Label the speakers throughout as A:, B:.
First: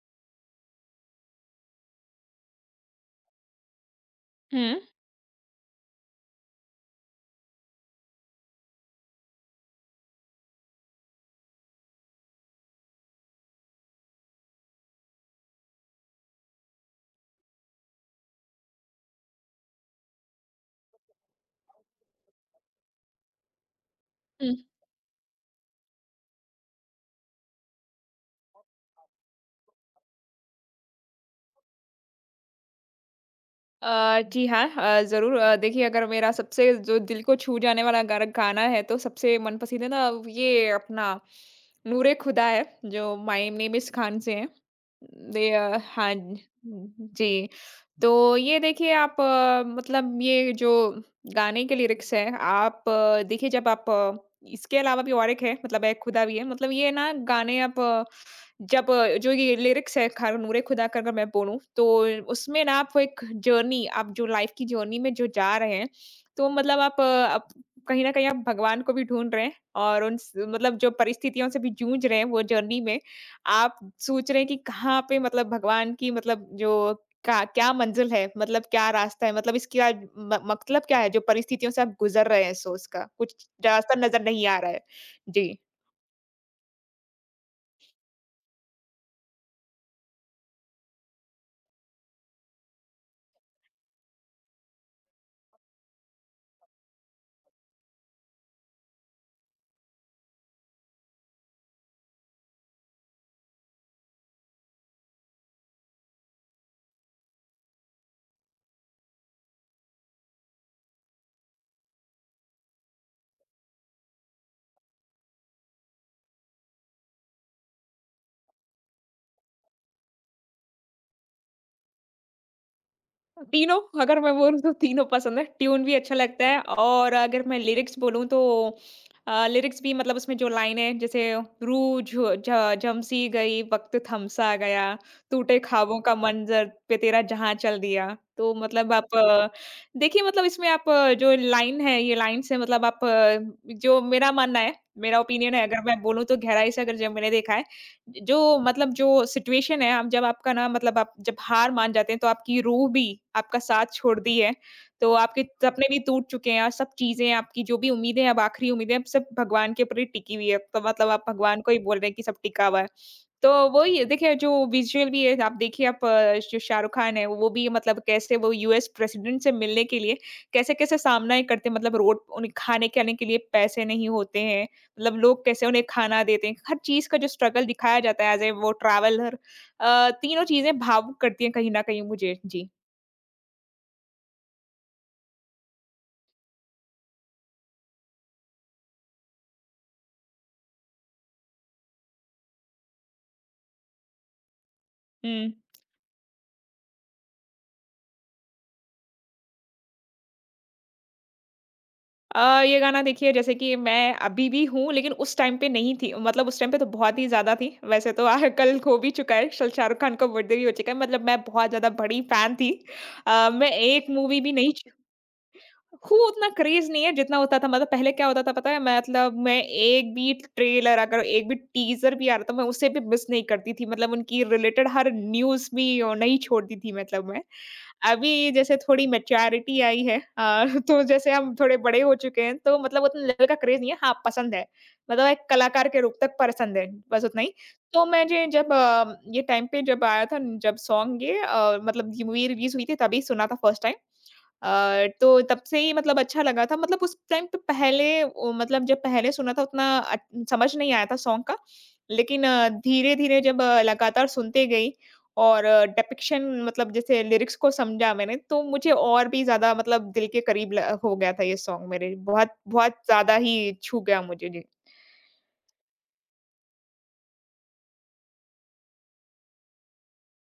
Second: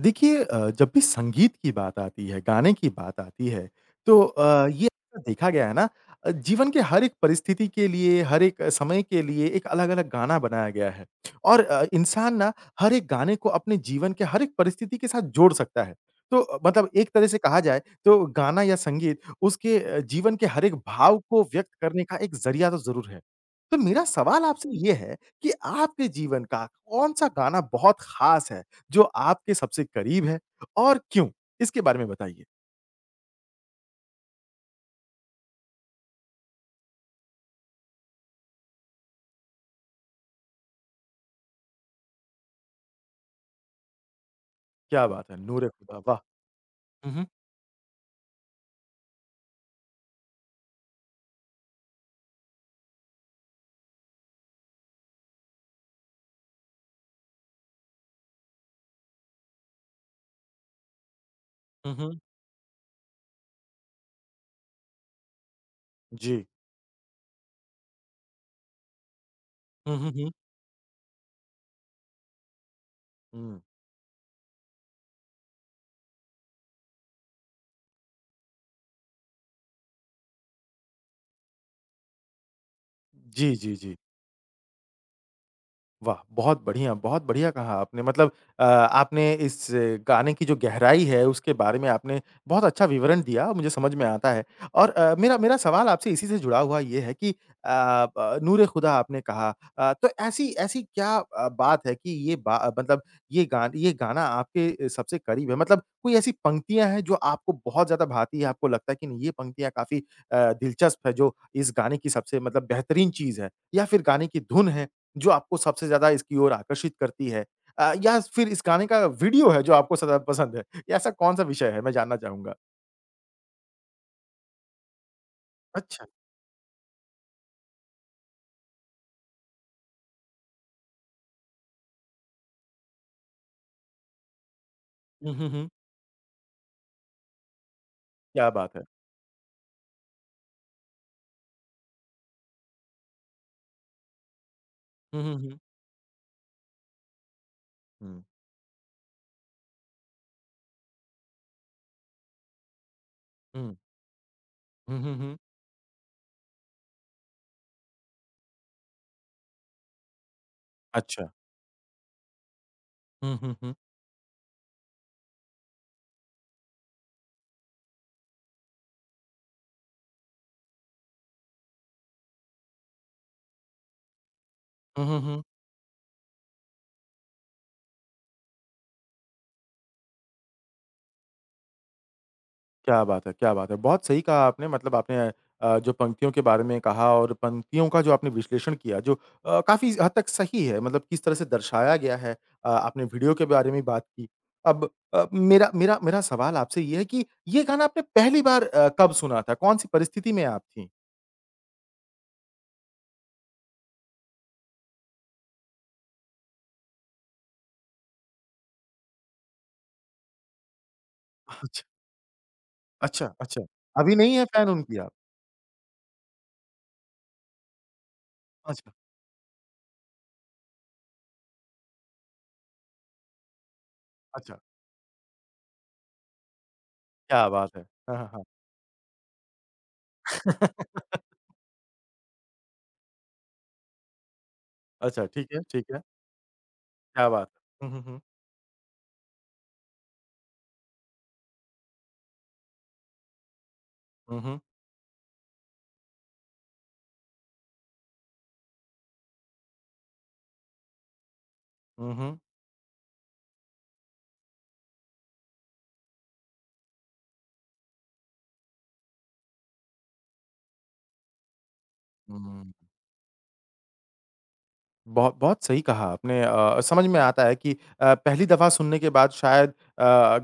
A: देखिए जब भी संगीत की बात आती है, गाने की बात आती है, तो
B: हुँ।
A: ये देखा गया है ना जीवन के हर एक परिस्थिति के लिए, हर एक समय के लिए एक अलग-अलग गाना बनाया गया है और इंसान ना हर एक गाने को अपने जीवन के हर एक परिस्थिति के साथ जोड़ सकता है। तो मतलब एक तरह से कहा जाए तो गाना या संगीत उसके जीवन के हर एक भाव को व्यक्त करने का एक ज़रिया तो ज़रूर है। तो मेरा सवाल
B: हुँ।
A: आपसे ये है कि आपके जीवन का कौन-सा गाना बहुत ख़ास है? जो आपके सबसे करीब है और क्यों? इसके बारे में बताइए।
B: जी हाँ, ज़रूर, देखिए, अगर मेरा सबसे जो दिल को छू जाने वाला गार गाना है तो सबसे मन पसंदीदा ना ये अपना नूरे खुदा है, जो माय नेम इज़ खान से है।
A: क्या बात है! नूर-ए-खुदा
B: हाँ
A: वाह! हुँ, हुँ।
B: जी। तो ये देखिए, आप, मतलब ये जो गाने के लिरिक्स हैं, आप देखिए जब आप, इसके अलावा भी और एक है, मतलब ए खुदा भी है, मतलब ये ना गाने आप जब, जो ये लिरिक्स है खान नूरे खुदा का अगर मैं बोलूँ, तो
A: हुँ, हुँ।
B: उसमें ना आपको एक जर्नी आप जो लाइफ़ की जर्नी में जो जा रहे हैं,
A: जी।
B: तो मतलब आप, आप कहीं न कहीं आप भगवान को भी ढूँढ रहे हैं
A: हुँ,
B: और
A: हुँ,
B: उन
A: हुँ।
B: स मतलब जो परिस्थितियों से भी जूझ रहे हैं वो जर्नी में,
A: हुँ।
B: आप सोच रहे हैं कि कहाँ पे मतलब भगवान की मतलब जो का क्या मंज़िल है, मतलब क्या रास्ता है, मतलब इसका म मतलब क्या है जो परिस्थितियों से आप गुज़र रहे हैं, सो उसका कुछ
A: जी, जी, जी।
B: रास्ता नज़र नहीं आ रहा है। जी।
A: वाह! बहुत बढ़िया कहा आपने। मतलब आपने इस गाने की जो गहराई है, उसके बारे में आपने बहुत अच्छा विवरण दिया, मुझे समझ में आता है। और मेरा मेरा सवाल आपसे इसी से जुड़ा हुआ ये है कि अ, ब नूरे खुदा आपने कहा तो ऐसी ऐसी क्या बात है कि मतलब ये गाना आपके सबसे करीब है? मतलब कोई ऐसी पंक्तियाँ हैं जो आपको बहुत ज़्यादा भाती है, आपको लगता है कि नहीं ये पंक्तियाँ काफ़ी दिलचस्प है जो इस गाने की सबसे मतलब बेहतरीन चीज़ है? या फिर गाने की धुन है जो आपको सबसे ज़्यादा इसकी ओर आकर्षित करती है? या फिर इस गाने का वीडियो है जो आपको ज़्यादा पसंद है? या ऐसा कौन-सा विषय है? मैं जानना चाहूँगा।
B: तीनों अगर मैं बोलूँ तो तीनों पसंद है। ट्यून भी
A: अच्छा।
B: अच्छा लगता है और अगर मैं लिरिक्स बोलूँ तो लिरिक्स भी मतलब उसमें जो लाइनें जैसे रूह झ झ झमसी गई, वक़्त थमसा गया,
A: हुँ, हुँ,
B: टूटे
A: हुँ।
B: ख्वाबों का मंज़र पे तेरा जहाँ चल दिया।
A: क्या
B: तो
A: बात है!
B: मतलब आप, देखिए मतलब इसमें आप, जो लाइन है, ये लाइन से मतलब आप, जो मेरा मानना है, मेरा
A: हुँ, हुँ,
B: ओपिनियन
A: हुँ।
B: है अगर मैं बोलूँ तो गहराई से अगर जब मैंने देखा है
A: हुँ।
B: जो मतलब जो सिचुएशन है आप जब आपका ना मतलब आप जब हार मान जाते हैं तो आपकी रूह भी आपका
A: हुँ।
B: साथ छोड़ दी है।
A: हुँ,
B: तो
A: हुँ, हुँ।
B: आपके सपने भी टूट चुके हैं और सब चीज़ें आपकी जो भी उम्मीदें हैं, अब आखिरी उम्मीदें अब सब भगवान के ऊपर ही टिकी हुई है। तो मतलब आप
A: अच्छा।
B: भगवान को ही बोल रहे हैं कि सब टिका हुआ है।
A: हुँ,
B: तो
A: हुँ, हुँ।
B: वही है, देखिए जो विज़ुअल भी है, आप देखिए आप, जो शाहरुख खान है वो भी मतलब कैसे वो यूएस प्रेसिडेंट से मिलने के लिए कैसे-कैसे सामना ही करते हैं, मतलब रोड उन्हें खाने-खाने के आने के लिए पैसे नहीं होते हैं।
A: हुँ,
B: मतलब
A: हुँ, हुँ।
B: लोग कैसे उन्हें खाना देते हैं। हर चीज़ का जो स्ट्रगल दिखाया जाता है एज़ ए वो ट्रैवलर। तीनों चीज़ें भावुक करती हैं कहीं न कहीं मुझे। जी।
A: क्या बात है, क्या बात है! बहुत सही कहा आपने मतलब आपने जो पंक्तियों के बारे में कहा और पंक्तियों का जो आपने विश्लेषण किया जो काफ़ी हद तक सही है मतलब किस तरह से दर्शाया गया है। आपने वीडियो के बारे में बात की। अब
B: हुँ।
A: मेरा मेरा मेरा सवाल आपसे ये है कि ये गाना आपने पहली बार कब सुना था? कौन-सी परिस्थिति में आप थीं?
B: अ, ये गाना देखिए, जैसे कि मैं अभी भी हूँ, लेकिन उस टाइम पे नहीं थी। मतलब उस टाइम पे तो बहुत ही ज़्यादा थी। वैसे तो आह कल हो भी चुका है, श शाहरुख खान का बर्थडे भी हो चुका है। मतलब मैं बहुत
A: अच्छा,
B: ज़्यादा बड़ी फ़ैन थी।
A: अच्छा, अच्छा।
B: मैं एक
A: अभी नहीं
B: मूवी
A: है
B: भी
A: फैन
B: नहीं,
A: उनकी आप?
B: खूब उतना क्रेज़ नहीं है जितना होता था। मतलब पहले क्या होता था पता है?
A: अच्छा,
B: मतलब मैं एक भी ट्रेलर, अगर एक भी टीज़र भी आ रहा था, मैं उसे भी मिस नहीं करती थी। मतलब उनकी
A: अच्छा।
B: रिलेटेड हर न्यूज़ भी नहीं छोड़ती थी मतलब मैं।
A: क्या बात है! हाँ, हाँ, हाँ।
B: अभी जैसे थोड़ी मैच्योरिटी आई है, तो जैसे हम थोड़े बड़े हो चुके हैं तो मतलब उतने लेवल का क्रेज़ नहीं है। हाँ, पसंद है।
A: अच्छा
B: मतलब एक
A: ठीक है, ठीक
B: कलाकार
A: है।
B: के रूप तक पसंद है, बस
A: क्या
B: उतना
A: बात
B: ही।
A: है! हुँ, हुँ,
B: तो
A: हुँ।
B: मुझे जब ये टाइम पे जब आया था, जब सॉन्ग ये, मतलब ये मूवी रिलीज़ हुई थी तभी सुना था फर्स्ट टाइम।
A: हुँ, हुँ।
B: तो तब से ही मतलब अच्छा लगा था। मतलब उस टाइम पे पहले ओ मतलब जब पहले सुना था उतना अट समझ नहीं आया था सॉन्ग का।
A: हुँ, हुँ।
B: लेकिन धीरे-धीरे जब लगातार सुनते गई और डिपिक्शन, मतलब जैसे लिरिक्स को समझा मैंने, तो मुझे और भी ज़्यादा मतलब दिल के करीब ल हो गया था ये सॉन्ग मेरे। बहुत
A: हुँ।
B: बहुत ज़्यादा ही छू गया मुझे। जी।
A: बहुत बहुत सही कहा आपने समझ में आता है कि पहली दफ़ा सुनने के बाद शायद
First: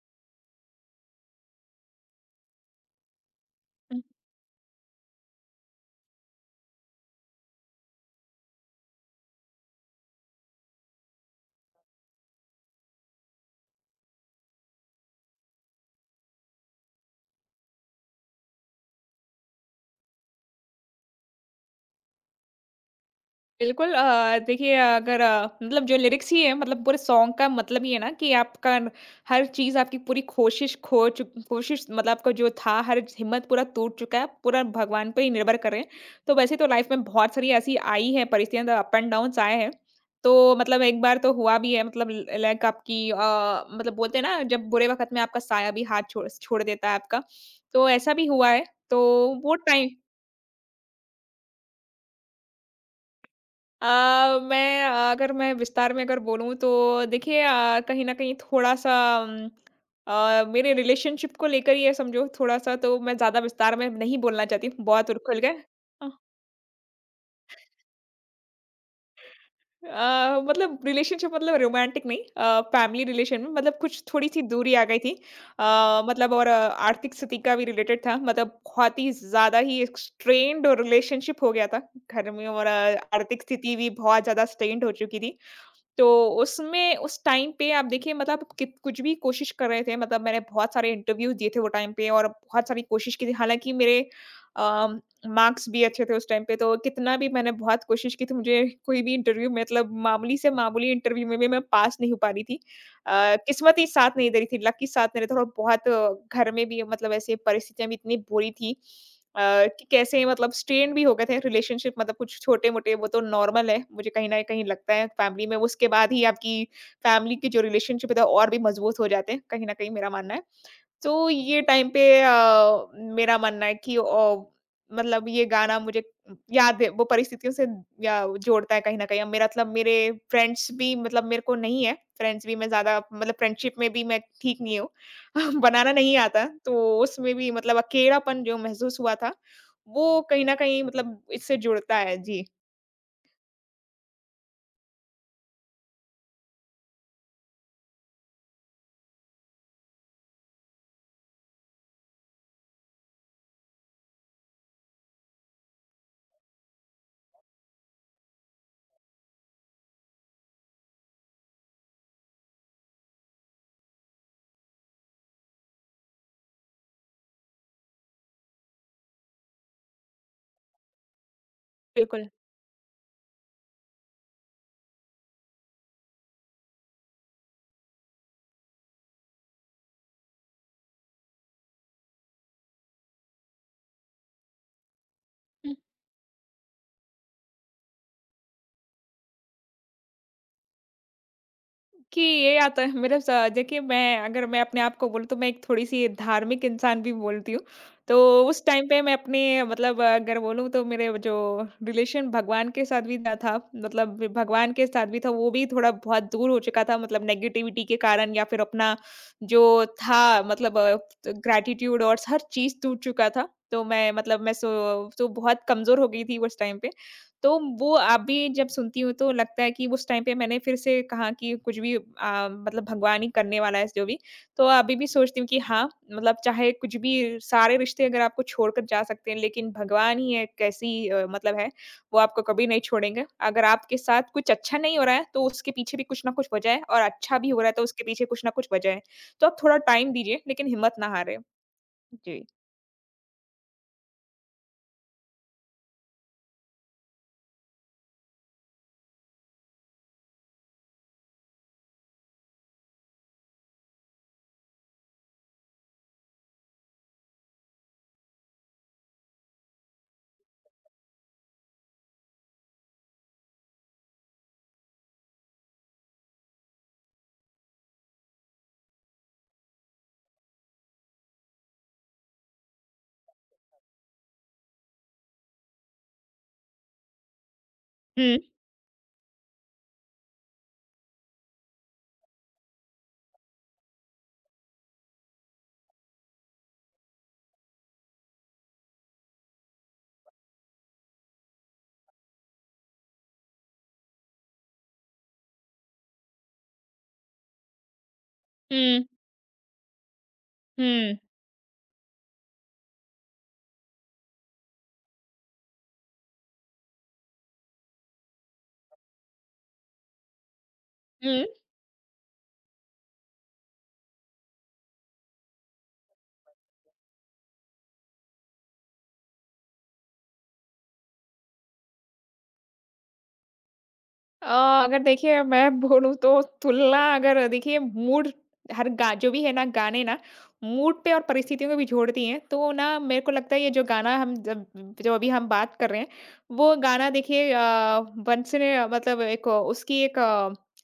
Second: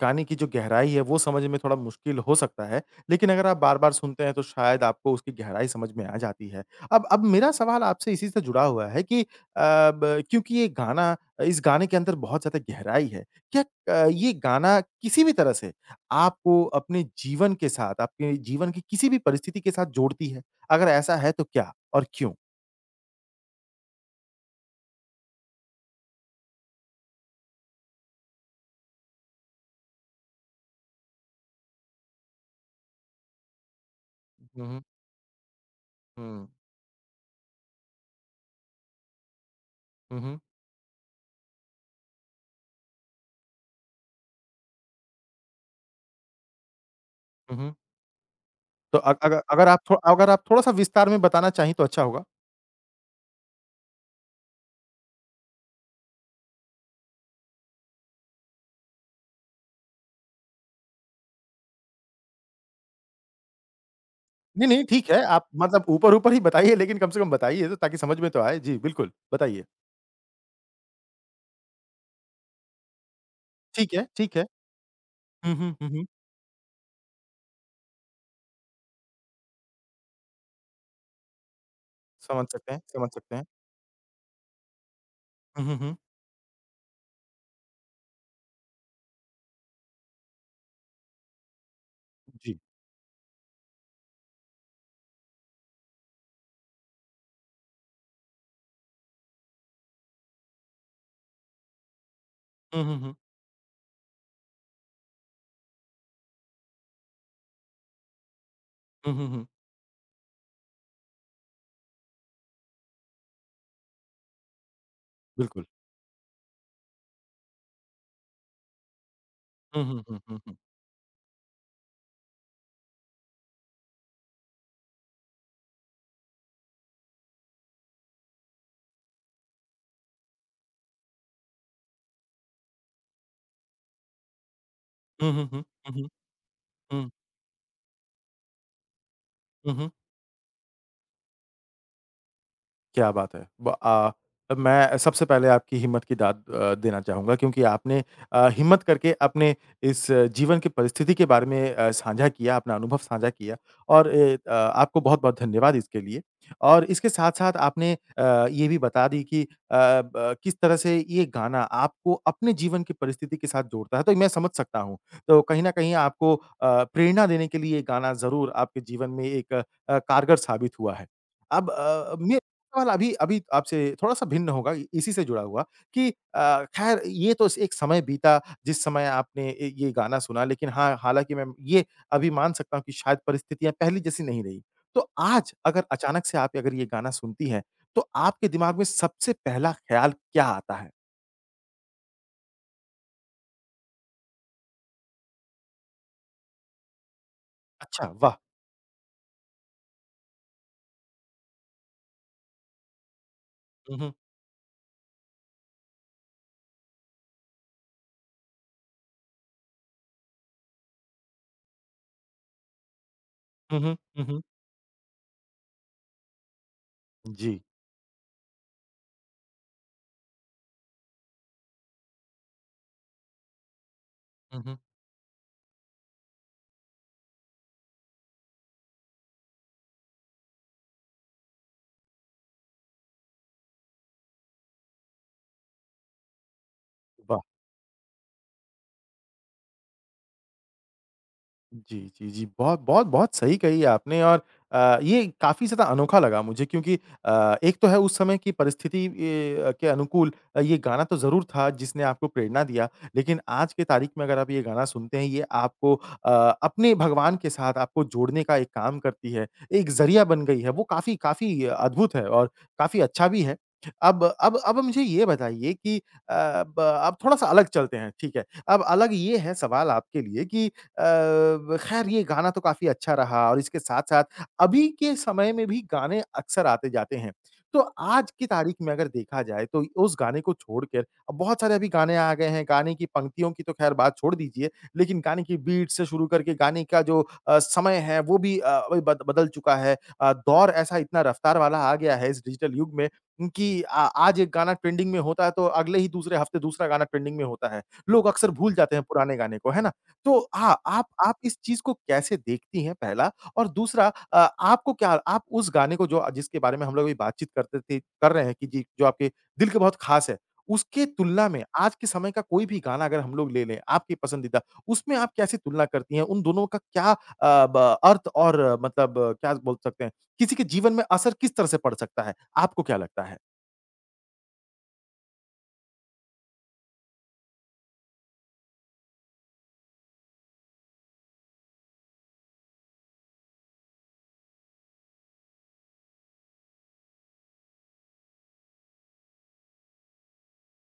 A: गाने की जो गहराई है वो समझ में थोड़ा मुश्किल हो सकता है। लेकिन अगर आप बार-बार सुनते हैं तो शायद आपको उसकी गहराई समझ में आ जाती है। अब मेरा सवाल आपसे इसी से जुड़ा हुआ है कि अ, ब क्योंकि ये गाना इस गाने के अंदर बहुत ज़्यादा गहराई है। क्या ये गाना किसी भी तरह से आपको अपने जीवन के साथ, आपके जीवन की किसी भी परिस्थिति के साथ जोड़ती है? अगर ऐसा है तो क्या और क्यों?
B: बिल्कुल। देखिए अगर, मतलब जो लिरिक्स ही है मतलब पूरे सॉन्ग का मतलब ही है ना कि आपका हर चीज़ आपकी पूरी कोशिश, खो चुक कोशिश मतलब आपका जो था हर हिम्मत पूरा टूट चुका है, पूरा
A: हुँ, हुँ।
B: भगवान पे ही निर्भर करें। तो
A: हुँ।
B: वैसे तो लाइफ में बहुत सारी ऐसी आई है परिस्थितियां, अप एंड डाउन आए हैं,
A: हुँ,
B: तो
A: हुँ।
B: मतलब एक बार तो हुआ भी है मतलब लाइक आपकी, मतलब बोलते हैं ना, जब बुरे वक्त में आपका साया भी हाथ छोड़ छोड़ देता है आपका,
A: हुँ।
B: तो ऐसा भी हुआ है।
A: तो
B: तो
A: अग अगर
B: वो
A: अगर आप
B: टाइम,
A: थो अगर आप थोड़ा-सा विस्तार में बताना चाहें तो अच्छा होगा।
B: मैं अगर मैं विस्तार में अगर बोलूँ तो देखिए कहीं न कहीं थोड़ा-सा उम, मेरे रिलेशनशिप को लेकर, ये समझो थोड़ा-सा, तो मैं ज़्यादा विस्तार में नहीं बोलना चाहती
A: नहीं, नहीं,
B: हूँ,
A: ठीक
B: बहुत और
A: है,
B: खुल
A: आप
B: के।
A: मतलब
B: अ
A: ऊपर-ऊपर ही बताइए लेकिन कम से कम बताइए तो ताकि समझ में तो आए। जी, बिल्कुल, बताइए।
B: मतलब रिलेशनशिप, मतलब रोमांटिक नहीं, फैमिली रिलेशन में मतलब
A: ठीक
B: कुछ
A: है, ठीक
B: थोड़ी-सी
A: है।
B: दूरी आ गई थी।
A: हुँ, हुँ, हुँ, हुँ।
B: मतलब और आर्थिक स्थिति का भी रिलेटेड था। मतलब बहुत ही ज़्यादा ही एक स्ट्रेन्ड और रिलेशनशिप हो गया था घर
A: समझ
B: में और
A: सकते हैं, समझ सकते
B: आर्थिक
A: हैं।
B: स्थिति भी बहुत ज़्यादा स्ट्रेन्ड हो चुकी थी।
A: हुँ, हुँ, हुँ।
B: तो उसमें उस टाइम पे आप देखिए मतलब कित कुछ भी कोशिश कर रहे थे, मतलब मैंने बहुत सारे इंटरव्यूज़ दिए थे वो टाइम पे और
A: जी।
B: बहुत सारी कोशिश की थी। हालाँकि मेरे अ, मार्क्स भी अच्छे थे उस टाइम पे, तो कितना भी मैंने बहुत कोशिश की थी, मुझे कोई भी इंटरव्यू, मतलब मामूली से मामूली इंटरव्यू में भी मैं पास नहीं हो पा रही थी।
A: हुँ, हुँ, हुँ।
B: किस्मत ही साथ नहीं दे रही थी, लक ही साथ नहीं रहा था और बहुत घर में भी मतलब ऐसे परिस्थितियाँ भी इतनी बुरी थी।
A: हुँ, हुँ,
B: अ,
A: हुँ।
B: कि कैसे मतलब स्ट्रेन भी हो गए थे रिलेशनशिप मतलब कुछ छोटे-मोटे, वो तो नॉर्मल है, मुझे कहीं न कहीं लगता है फैमिली में
A: बिल्कुल।
B: उसके बाद ही आपकी फैमिली की जो रिलेशनशिप है तो और भी मजबूत हो जाते हैं, कहीं न
A: हुँ,
B: कहीं
A: हुँ,
B: मेरा
A: हुँ,
B: मानना
A: हुँ,
B: है।
A: हुँ।
B: तो ये टाइम पे मेरा मानना है कि मतलब ये गाना मुझे याद है वो परिस्थितियों से या जोड़ता है कहीं न कहीं। अब मेरा मतलब मेरे फ्रेंड्स भी मतलब मेरे को नहीं है, फ्रेंड्स भी मैं ज़्यादा मतलब फ्रेंडशिप में भी मैं ठीक नहीं हूँ।
A: हुँ, हुँ, हुँ। हुँ,
B: बनाना
A: हुँ।
B: नहीं आता, तो
A: हुँ,
B: उसमें भी मतलब अकेलापन जो महसूस हुआ था,
A: हुँ, हुँ।
B: वो कहीं न कहीं मतलब इससे जुड़ता है। जी,
A: क्या बात है! मैं सबसे पहले आपकी हिम्मत की दाद देना चाहूँगा क्योंकि आपने हिम्मत करके अपने इस जीवन की परिस्थिति के बारे में साझा किया, अपना अनुभव साझा किया और आपको बहुत-बहुत धन्यवाद इसके लिए। और इसके साथ-साथ आपने ये भी बता दी कि अ, ब किस तरह से ये गाना आपको अपने जीवन की परिस्थिति के साथ जोड़ता है, तो मैं समझ सकता हूँ। तो कहीं न कहीं आपको प्रेरणा देने के लिए ये गाना ज़रूर आपके जीवन में एक कारगर साबित हुआ है। अब अ,
B: बिल्कुल।
A: मे सवाल अभी अभी आपसे थोड़ा-सा भिन्न होगा, इ इसी से जुड़ा हुआ कि खैर ये तो एक समय बीता जिस समय आपने ये गाना सुना लेकिन हाँ, हालाँकि मैं ये अभी मान सकता हूँ कि शायद परिस्थितियाँ पहले जैसी नहीं रही। तो आज अगर अचानक से आप अगर ये गाना सुनती हैं, तो आपके दिमाग में सबसे पहला ख़्याल क्या आता है?
B: कि ये आता है मेरा स देखिए, मैं अगर मैं अपने आप को बोलूँ, तो मैं एक थोड़ी-सी धार्मिक इंसान भी बोलती हूँ।
A: अच्छा,
B: तो
A: वाह!
B: उस टाइम पे मैं अपने मतलब अगर बोलूँ तो मेरे जो रिलेशन भगवान के साथ भी ना था,
A: हुँ, हुँ।
B: मतलब भगवान के साथ भी था वो भी थोड़ा बहुत दूर हो चुका था मतलब नेगेटिविटी के कारण या फिर अपना जो था मतलब ग्रैटिट्यूड और हर चीज़ टूट चुका था।
A: हुँ,
B: तो
A: हुँ।
B: मैं
A: हुँ,
B: मतलब
A: हुँ।
B: मैं सो तो बहुत कमज़ोर हो गई थी उस टाइम पे। तो
A: जी।
B: वो अभी जब सुनती हूँ तो लगता है कि उस टाइम पे मैंने फिर से कहा कि कुछ भी मतलब भगवान ही करने वाला है जो भी।
A: हुँ,
B: तो
A: हुँ।
B: अभी भी सोचती हूँ कि हाँ, मतलब चाहे कुछ भी, सारे रिश्ते अगर आपको छोड़कर जा सकते हैं लेकिन भगवान ही एक ऐसी मतलब है, वो आपको कभी नहीं छोड़ेंगे। अगर आपके साथ कुछ अच्छा नहीं हो रहा है तो उसके पीछे भी कुछ न कुछ वजह है, और अच्छा
A: वाह!
B: भी हो रहा है तो उसके पीछे कुछ न कुछ वजह है। तो आप थोड़ा टाइम दीजिए, लेकिन हिम्मत ना हारें।
A: जी, जी,
B: जी।
A: जी। बहुत, बहुत, बहुत सही कही आपने और ये काफ़ी ज़्यादा अनोखा लगा मुझे क्योंकि एक तो है उस समय की परिस्थिति के अनुकूल ये गाना तो ज़रूर था जिसने आपको प्रेरणा दिया। लेकिन आज के तारीख में अगर आप ये गाना सुनते हैं ये आपको अपने भगवान के साथ आपको जोड़ने का एक काम करती है, एक ज़रिया बन गई है। वो काफ़ी काफ़ी अद्भुत है और काफ़ी अच्छा भी है। अब मुझे ये बताइए कि अ, ब अब थोड़ा-सा अलग चलते हैं, ठीक है। अब अलग ये है सवाल आपके लिए कि अ, ब खैर ये गाना तो काफ़ी अच्छा रहा और इसके साथ-साथ अभी के समय में भी गाने अक्सर आते-जाते हैं। तो आज
B: हुँ।
A: की तारीख में अगर देखा जाए तो उस गाने को छोड़कर अब बहुत सारे अभी गाने आ गए हैं, गाने की पंक्तियों की तो खैर बात छोड़ दीजिए, लेकिन गाने की बीट से शुरू करके गाने का जो समय है वो भी अ, ब बद बदल चुका है। दौर ऐसा इतना रफ्तार वाला आ गया है इस डिजिटल युग में कि आ आज एक गाना ट्रेंडिंग में होता है तो अगले ही दूसरे हफ्ते दूसरा गाना ट्रेंडिंग में होता है। लोग अक्सर भूल जाते हैं
B: हुँ,
A: पुराने गाने को, है ना? तो हाँ, आप
B: हुँ।
A: आप इस चीज़ को कैसे देखती हैं पहला? और दूसरा आपको क्या आप उस गाने को जो जिसके बारे में हम लोग अभी बातचीत करते थे कर रहे हैं कि जी, जो आपके दिल के बहुत ख़ास है, उसके
B: हुँ।
A: तुलना में आज के समय का कोई भी गाना अगर हम लोग ले लें, आपकी पसंदीदा, उसमें आप कैसे तुलना करती हैं? उन दोनों का क्या अ, ब अर्थ और मतलब क्या बोल सकते हैं, किसी के जीवन में असर किस तरह से पड़ सकता है? आपको क्या लगता है?
B: अगर देखिए मैं बोलूँ तो तुलना, अगर देखिए मूड, हर गा जो भी है ना गाने ना मूड पे और परिस्थितियों को भी जोड़ती हैं। तो ना मेरे को लगता है ये जो गाना हम जब, जो अभी हम बात कर रहे हैं, वो गाना देखिए वंस इन अ, मतलब एक उसकी एक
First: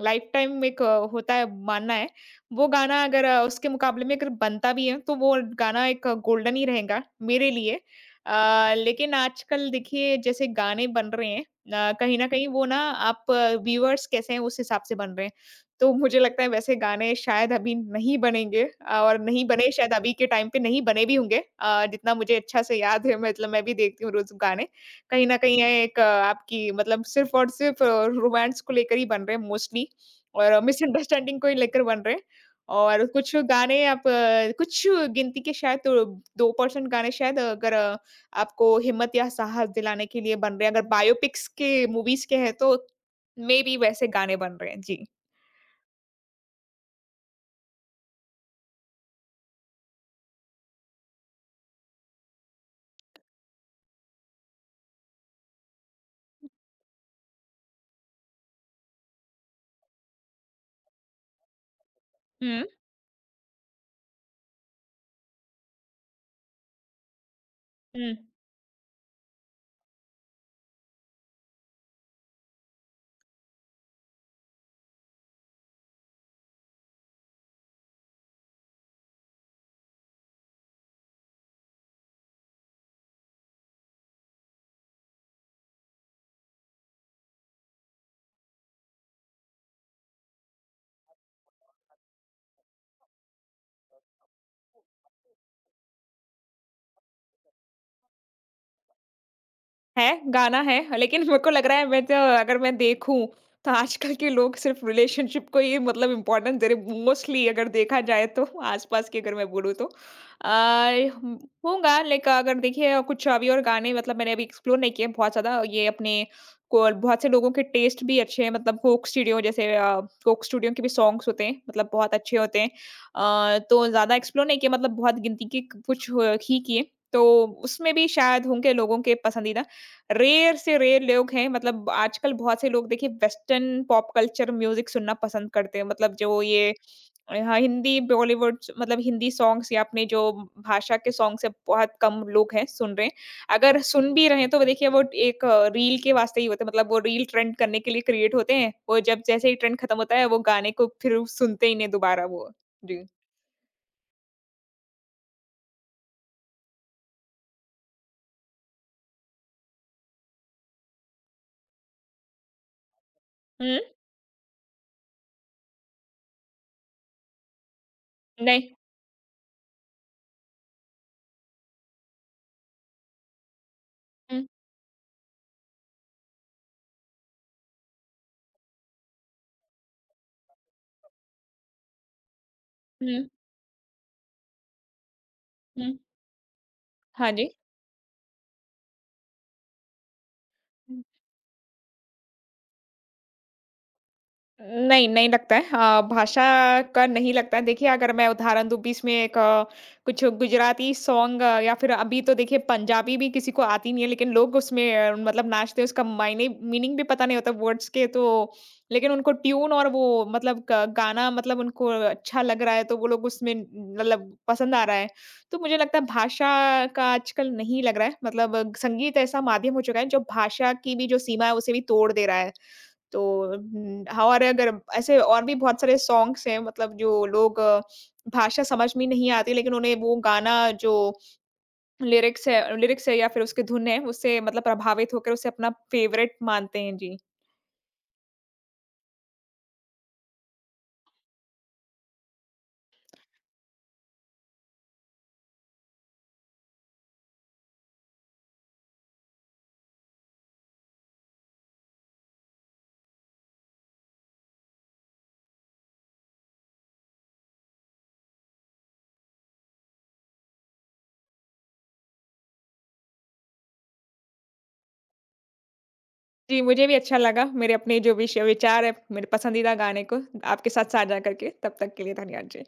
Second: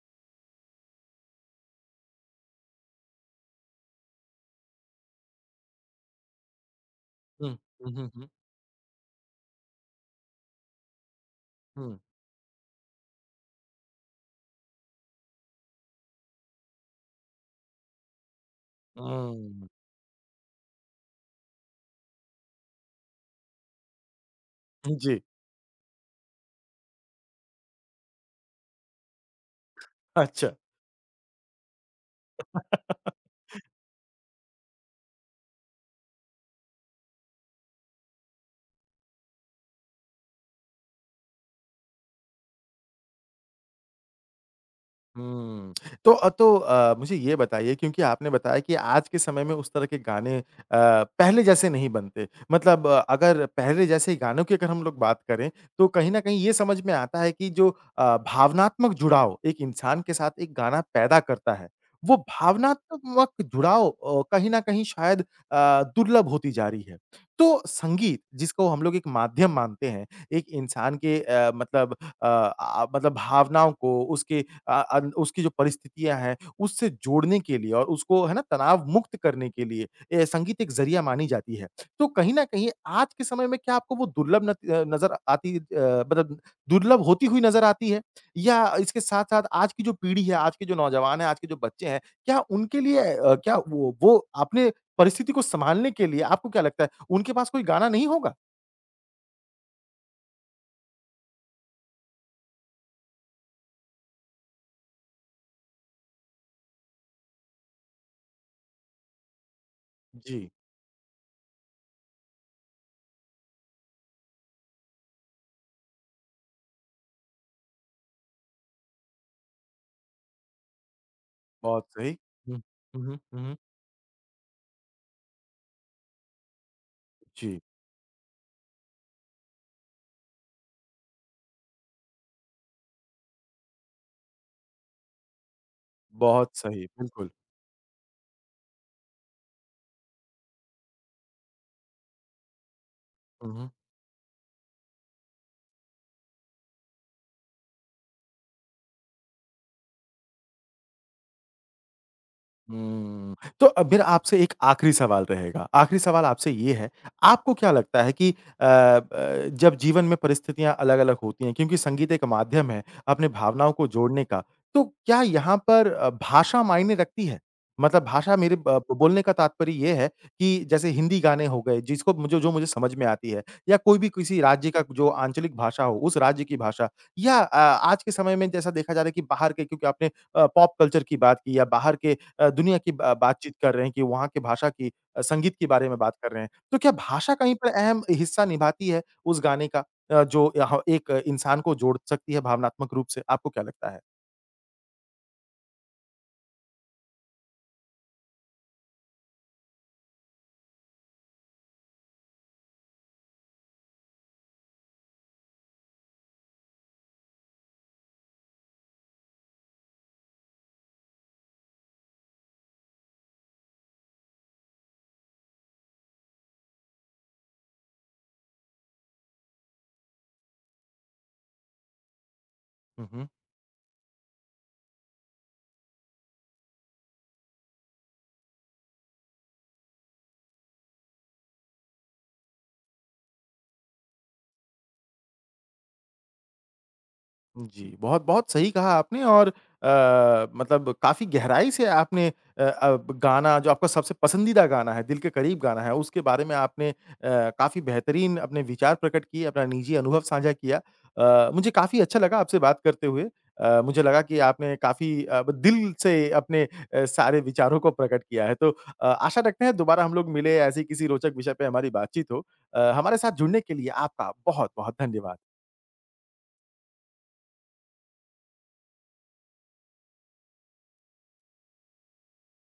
B: लाइफ टाइम एक होता है मानना है। वो गाना अगर उसके मुकाबले में अगर बनता भी है तो वो गाना एक गोल्डन ही रहेगा
A: हुँ।
B: मेरे लिए।
A: हुँ, हुँ, हुँ।
B: लेकिन आजकल देखिए जैसे गाने बन रहे हैं,
A: हुँ।
B: कहीं न कहीं वो ना आप व्यूअर्स कैसे हैं, उस हिसाब से बन रहे हैं। तो मुझे लगता है वैसे गाने शायद अभी नहीं बनेंगे और नहीं
A: हुँ।
B: बने, शायद अभी के टाइम पे नहीं बने भी होंगे, जितना मुझे अच्छा से याद है मतलब मैं भी देखती हूँ रोज़ गाने।
A: जी,
B: कहीं न कहीं ये एक आपकी मतलब सिर्फ़ और सिर्फ़ रोमांस को लेकर ही बन रहे हैं मोस्टली,
A: अच्छा।
B: और मिसअंडरस्टैंडिंग को ही लेकर बन रहे हैं। और कुछ गाने आप, कुछ गिनती के शायद, तो 2% गाने शायद अगर आपको हिम्मत या साहस दिलाने के लिए बन रहे हैं। अगर बायोपिक्स के मूवीज़ के हैं तो मेबी वैसे गाने बन रहे हैं। जी।
A: हुँ। मुझे ये बताइए क्योंकि आपने बताया कि आज के समय में उस तरह के गाने पहले जैसे नहीं बनते। मतलब अगर पहले जैसे गानों की अगर हम लोग बात करें, तो कहीं न कहीं ये समझ में आता है कि जो भावनात्मक जुड़ाव एक इंसान के साथ एक गाना पैदा करता है, वो
B: हुँ,
A: भावनात्मक जुड़ाव कहीं न कहीं शायद दुर्लभ होती जा रही है। तो
B: हुँ।
A: संगीत जिसको हम लोग एक माध्यम मानते हैं, एक इंसान के मतलब अ, आ मतलब भावनाओं को उसके अ, अन उसकी जो परिस्थितियाँ हैं, उससे जोड़ने के लिए और उसको है ना तनाव मुक्त करने के लिए संगीत एक ज़रिया मानी जाती है। तो कहीं न कहीं आज के समय में क्या आपको वो नज़र आती मतलब दुर्लभ होती हुई नज़र आती है? या इसके साथ-साथ आज की जो पीढ़ी है, आज के जो नौजवान हैं, आज के जो बच्चे हैं, क्या उनके लिए क्या वो अपने परिस्थिति को सँभालने के लिए आपको क्या लगता है, उनके पास कोई गाना नहीं होगा?
B: है, गाना है, लेकिन मेरे को लग रहा है, मैं तो अगर मैं देखूँ, तो आजकल के लोग सिर्फ़ रिलेशनशिप को ही मतलब इम्पोर्टेंस दे रहे हैं, मोस्टली अगर देखा जाए तो, आस-पास की अगर मैं बोलूँ तो।
A: जी,
B: अ, हूँ होगा लाइक, अगर देखिए कुछ अभी और गाने, मतलब मैंने अभी एक्सप्लोर नहीं किए हैं बहुत ज़्यादा, ये अपने को बहुत से लोगों के टेस्ट भी अच्छे हैं, मतलब कोक स्टूडियो जैसे, कोक स्टूडियो के भी सॉन्ग्स होते हैं,
A: बहुत
B: मतलब
A: सही।
B: बहुत अच्छे
A: हुँ।
B: होते हैं।
A: हुँ, हुँ। हुँ, हुँ।
B: तो ज़्यादा एक्सप्लोर नहीं किए, मतलब बहुत गिनती के कुछ ही किए, तो
A: जी,
B: उसमें भी शायद होंगे लोगों के पसंदीदा। रेयर से रेयर लोग हैं मतलब आजकल, बहुत से लोग देखिए वेस्टर्न पॉप कल्चर म्यूजिक सुनना पसंद करते हैं, मतलब जो
A: बहुत
B: ये।
A: सही, बिल्कुल।
B: हाँ, हिंदी बॉलीवुड मतलब हिंदी सॉन्ग्स या अपने जो भाषा के सॉन्ग से बहुत कम लोग हैं सुन रहे हैं,
A: हुँ, हुँ।
B: अगर सुन भी रहे हैं तो वो देखिए वो एक रील के वास्ते ही होते हैं, मतलब वो रील ट्रेंड करने के लिए क्रिएट होते हैं, वो जब जैसे ही ट्रेंड खत्म होता है वो गाने को फिर सुनते ही नहीं दोबारा वो। जी।
A: हुँ। तो अब मेरा आपसे एक आखिरी सवाल रहेगा। आखिरी सवाल आपसे ये है, आपको क्या लगता है कि अ, ब जब जीवन में परिस्थितियाँ अलग-अलग होती हैं, क्योंकि संगीत एक माध्यम है अपने भावनाओं
B: हम्म।
A: को जोड़ने का, तो क्या यहाँ पर भाषा मायने रखती है? मतलब भाषा मेरे
B: नहीं।
A: ब बोलने का तात्पर्य ये है कि जैसे हिंदी गाने हो गए, जिसको मुझे जो मुझे समझ में आती है या कोई भी किसी
B: हम्म।
A: राज्य का जो आंचलिक भाषा हो, उस राज्य की भाषा या आज के समय में जैसा देखा जा रहा है कि बाहर के क्योंकि आपने पॉप कल्चर की बात की या बाहर के दुनिया की बा
B: हम्म।
A: बातचीत कर रहे हैं कि वहाँ की भाषा की संगीत के बारे
B: हम्म।
A: में बात कर रहे हैं। तो क्या
B: हाँ
A: भाषा
B: जी।
A: कहीं पर अहम हिस्सा निभाती है उस गाने का जो यहाँ एक इंसान को जोड़ सकती है भावनात्मक रूप से? आपको क्या लगता है?
B: नहीं, नहीं लगता है। भाषा का नहीं लगता है। देखिए, अगर मैं उदाहरण दूँ, बीच में एक, कुछ गुजराती सॉन्ग, या फिर अभी तो देखिए पंजाबी भी किसी को आती नहीं है, लेकिन लोग उसमें मतलब नाचते हैं, उसका मायने मीनिंग भी पता नहीं होता वर्ड्स के, तो लेकिन उनको ट्यून और वो मतलब ग गाना मतलब उनको अच्छा लग रहा है, तो वो लोग उसमें मतलब पसंद आ रहा है। तो मुझे लगता है भाषा का आजकल नहीं लग रहा है, मतलब संगीत ऐसा माध्यम हो चुका है, जो भाषा की भी जो सीमा है, उसे भी तोड़ दे रहा है।
A: हुँ,
B: तो
A: हुँ।
B: हमारे अगर ऐसे और भी बहुत सारे सॉन्ग्स हैं, मतलब जो लोग भाषा समझ में नहीं आती लेकिन उन्हें वो गाना जो लिरिक्स है या फिर उसकी धुन है, उससे मतलब प्रभावित होकर उसे अपना फेवरेट मानते हैं। जी।
A: जी, बहुत-बहुत सही कहा आपने और मतलब काफ़ी गहराई से आपने अ अ, गाना जो आपका सबसे पसंदीदा गाना है, दिल के करीब गाना है, उसके बारे में आपने काफ़ी बेहतरीन अपने विचार प्रकट किए, अपना निजी अनुभव साझा किया। मुझे काफ़ी अच्छा लगा आपसे बात करते हुए। मुझे लगा कि आपने काफ़ी दिल से अपने सारे विचारों को प्रकट किया है। तो आशा रखते हैं दोबारा हम लोग मिले, ऐसे ही किसी रोचक विषय पे हमारी बातचीत हो। हमारे साथ जुड़ने के लिए आपका बहुत-बहुत धन्यवाद।
B: जी, मुझे भी अच्छा लगा मेरे अपने जो विषय विचार है मेरे पसंदीदा गाने को आपके साथ साझा करके। तब तक के लिए धन्यवाद जी।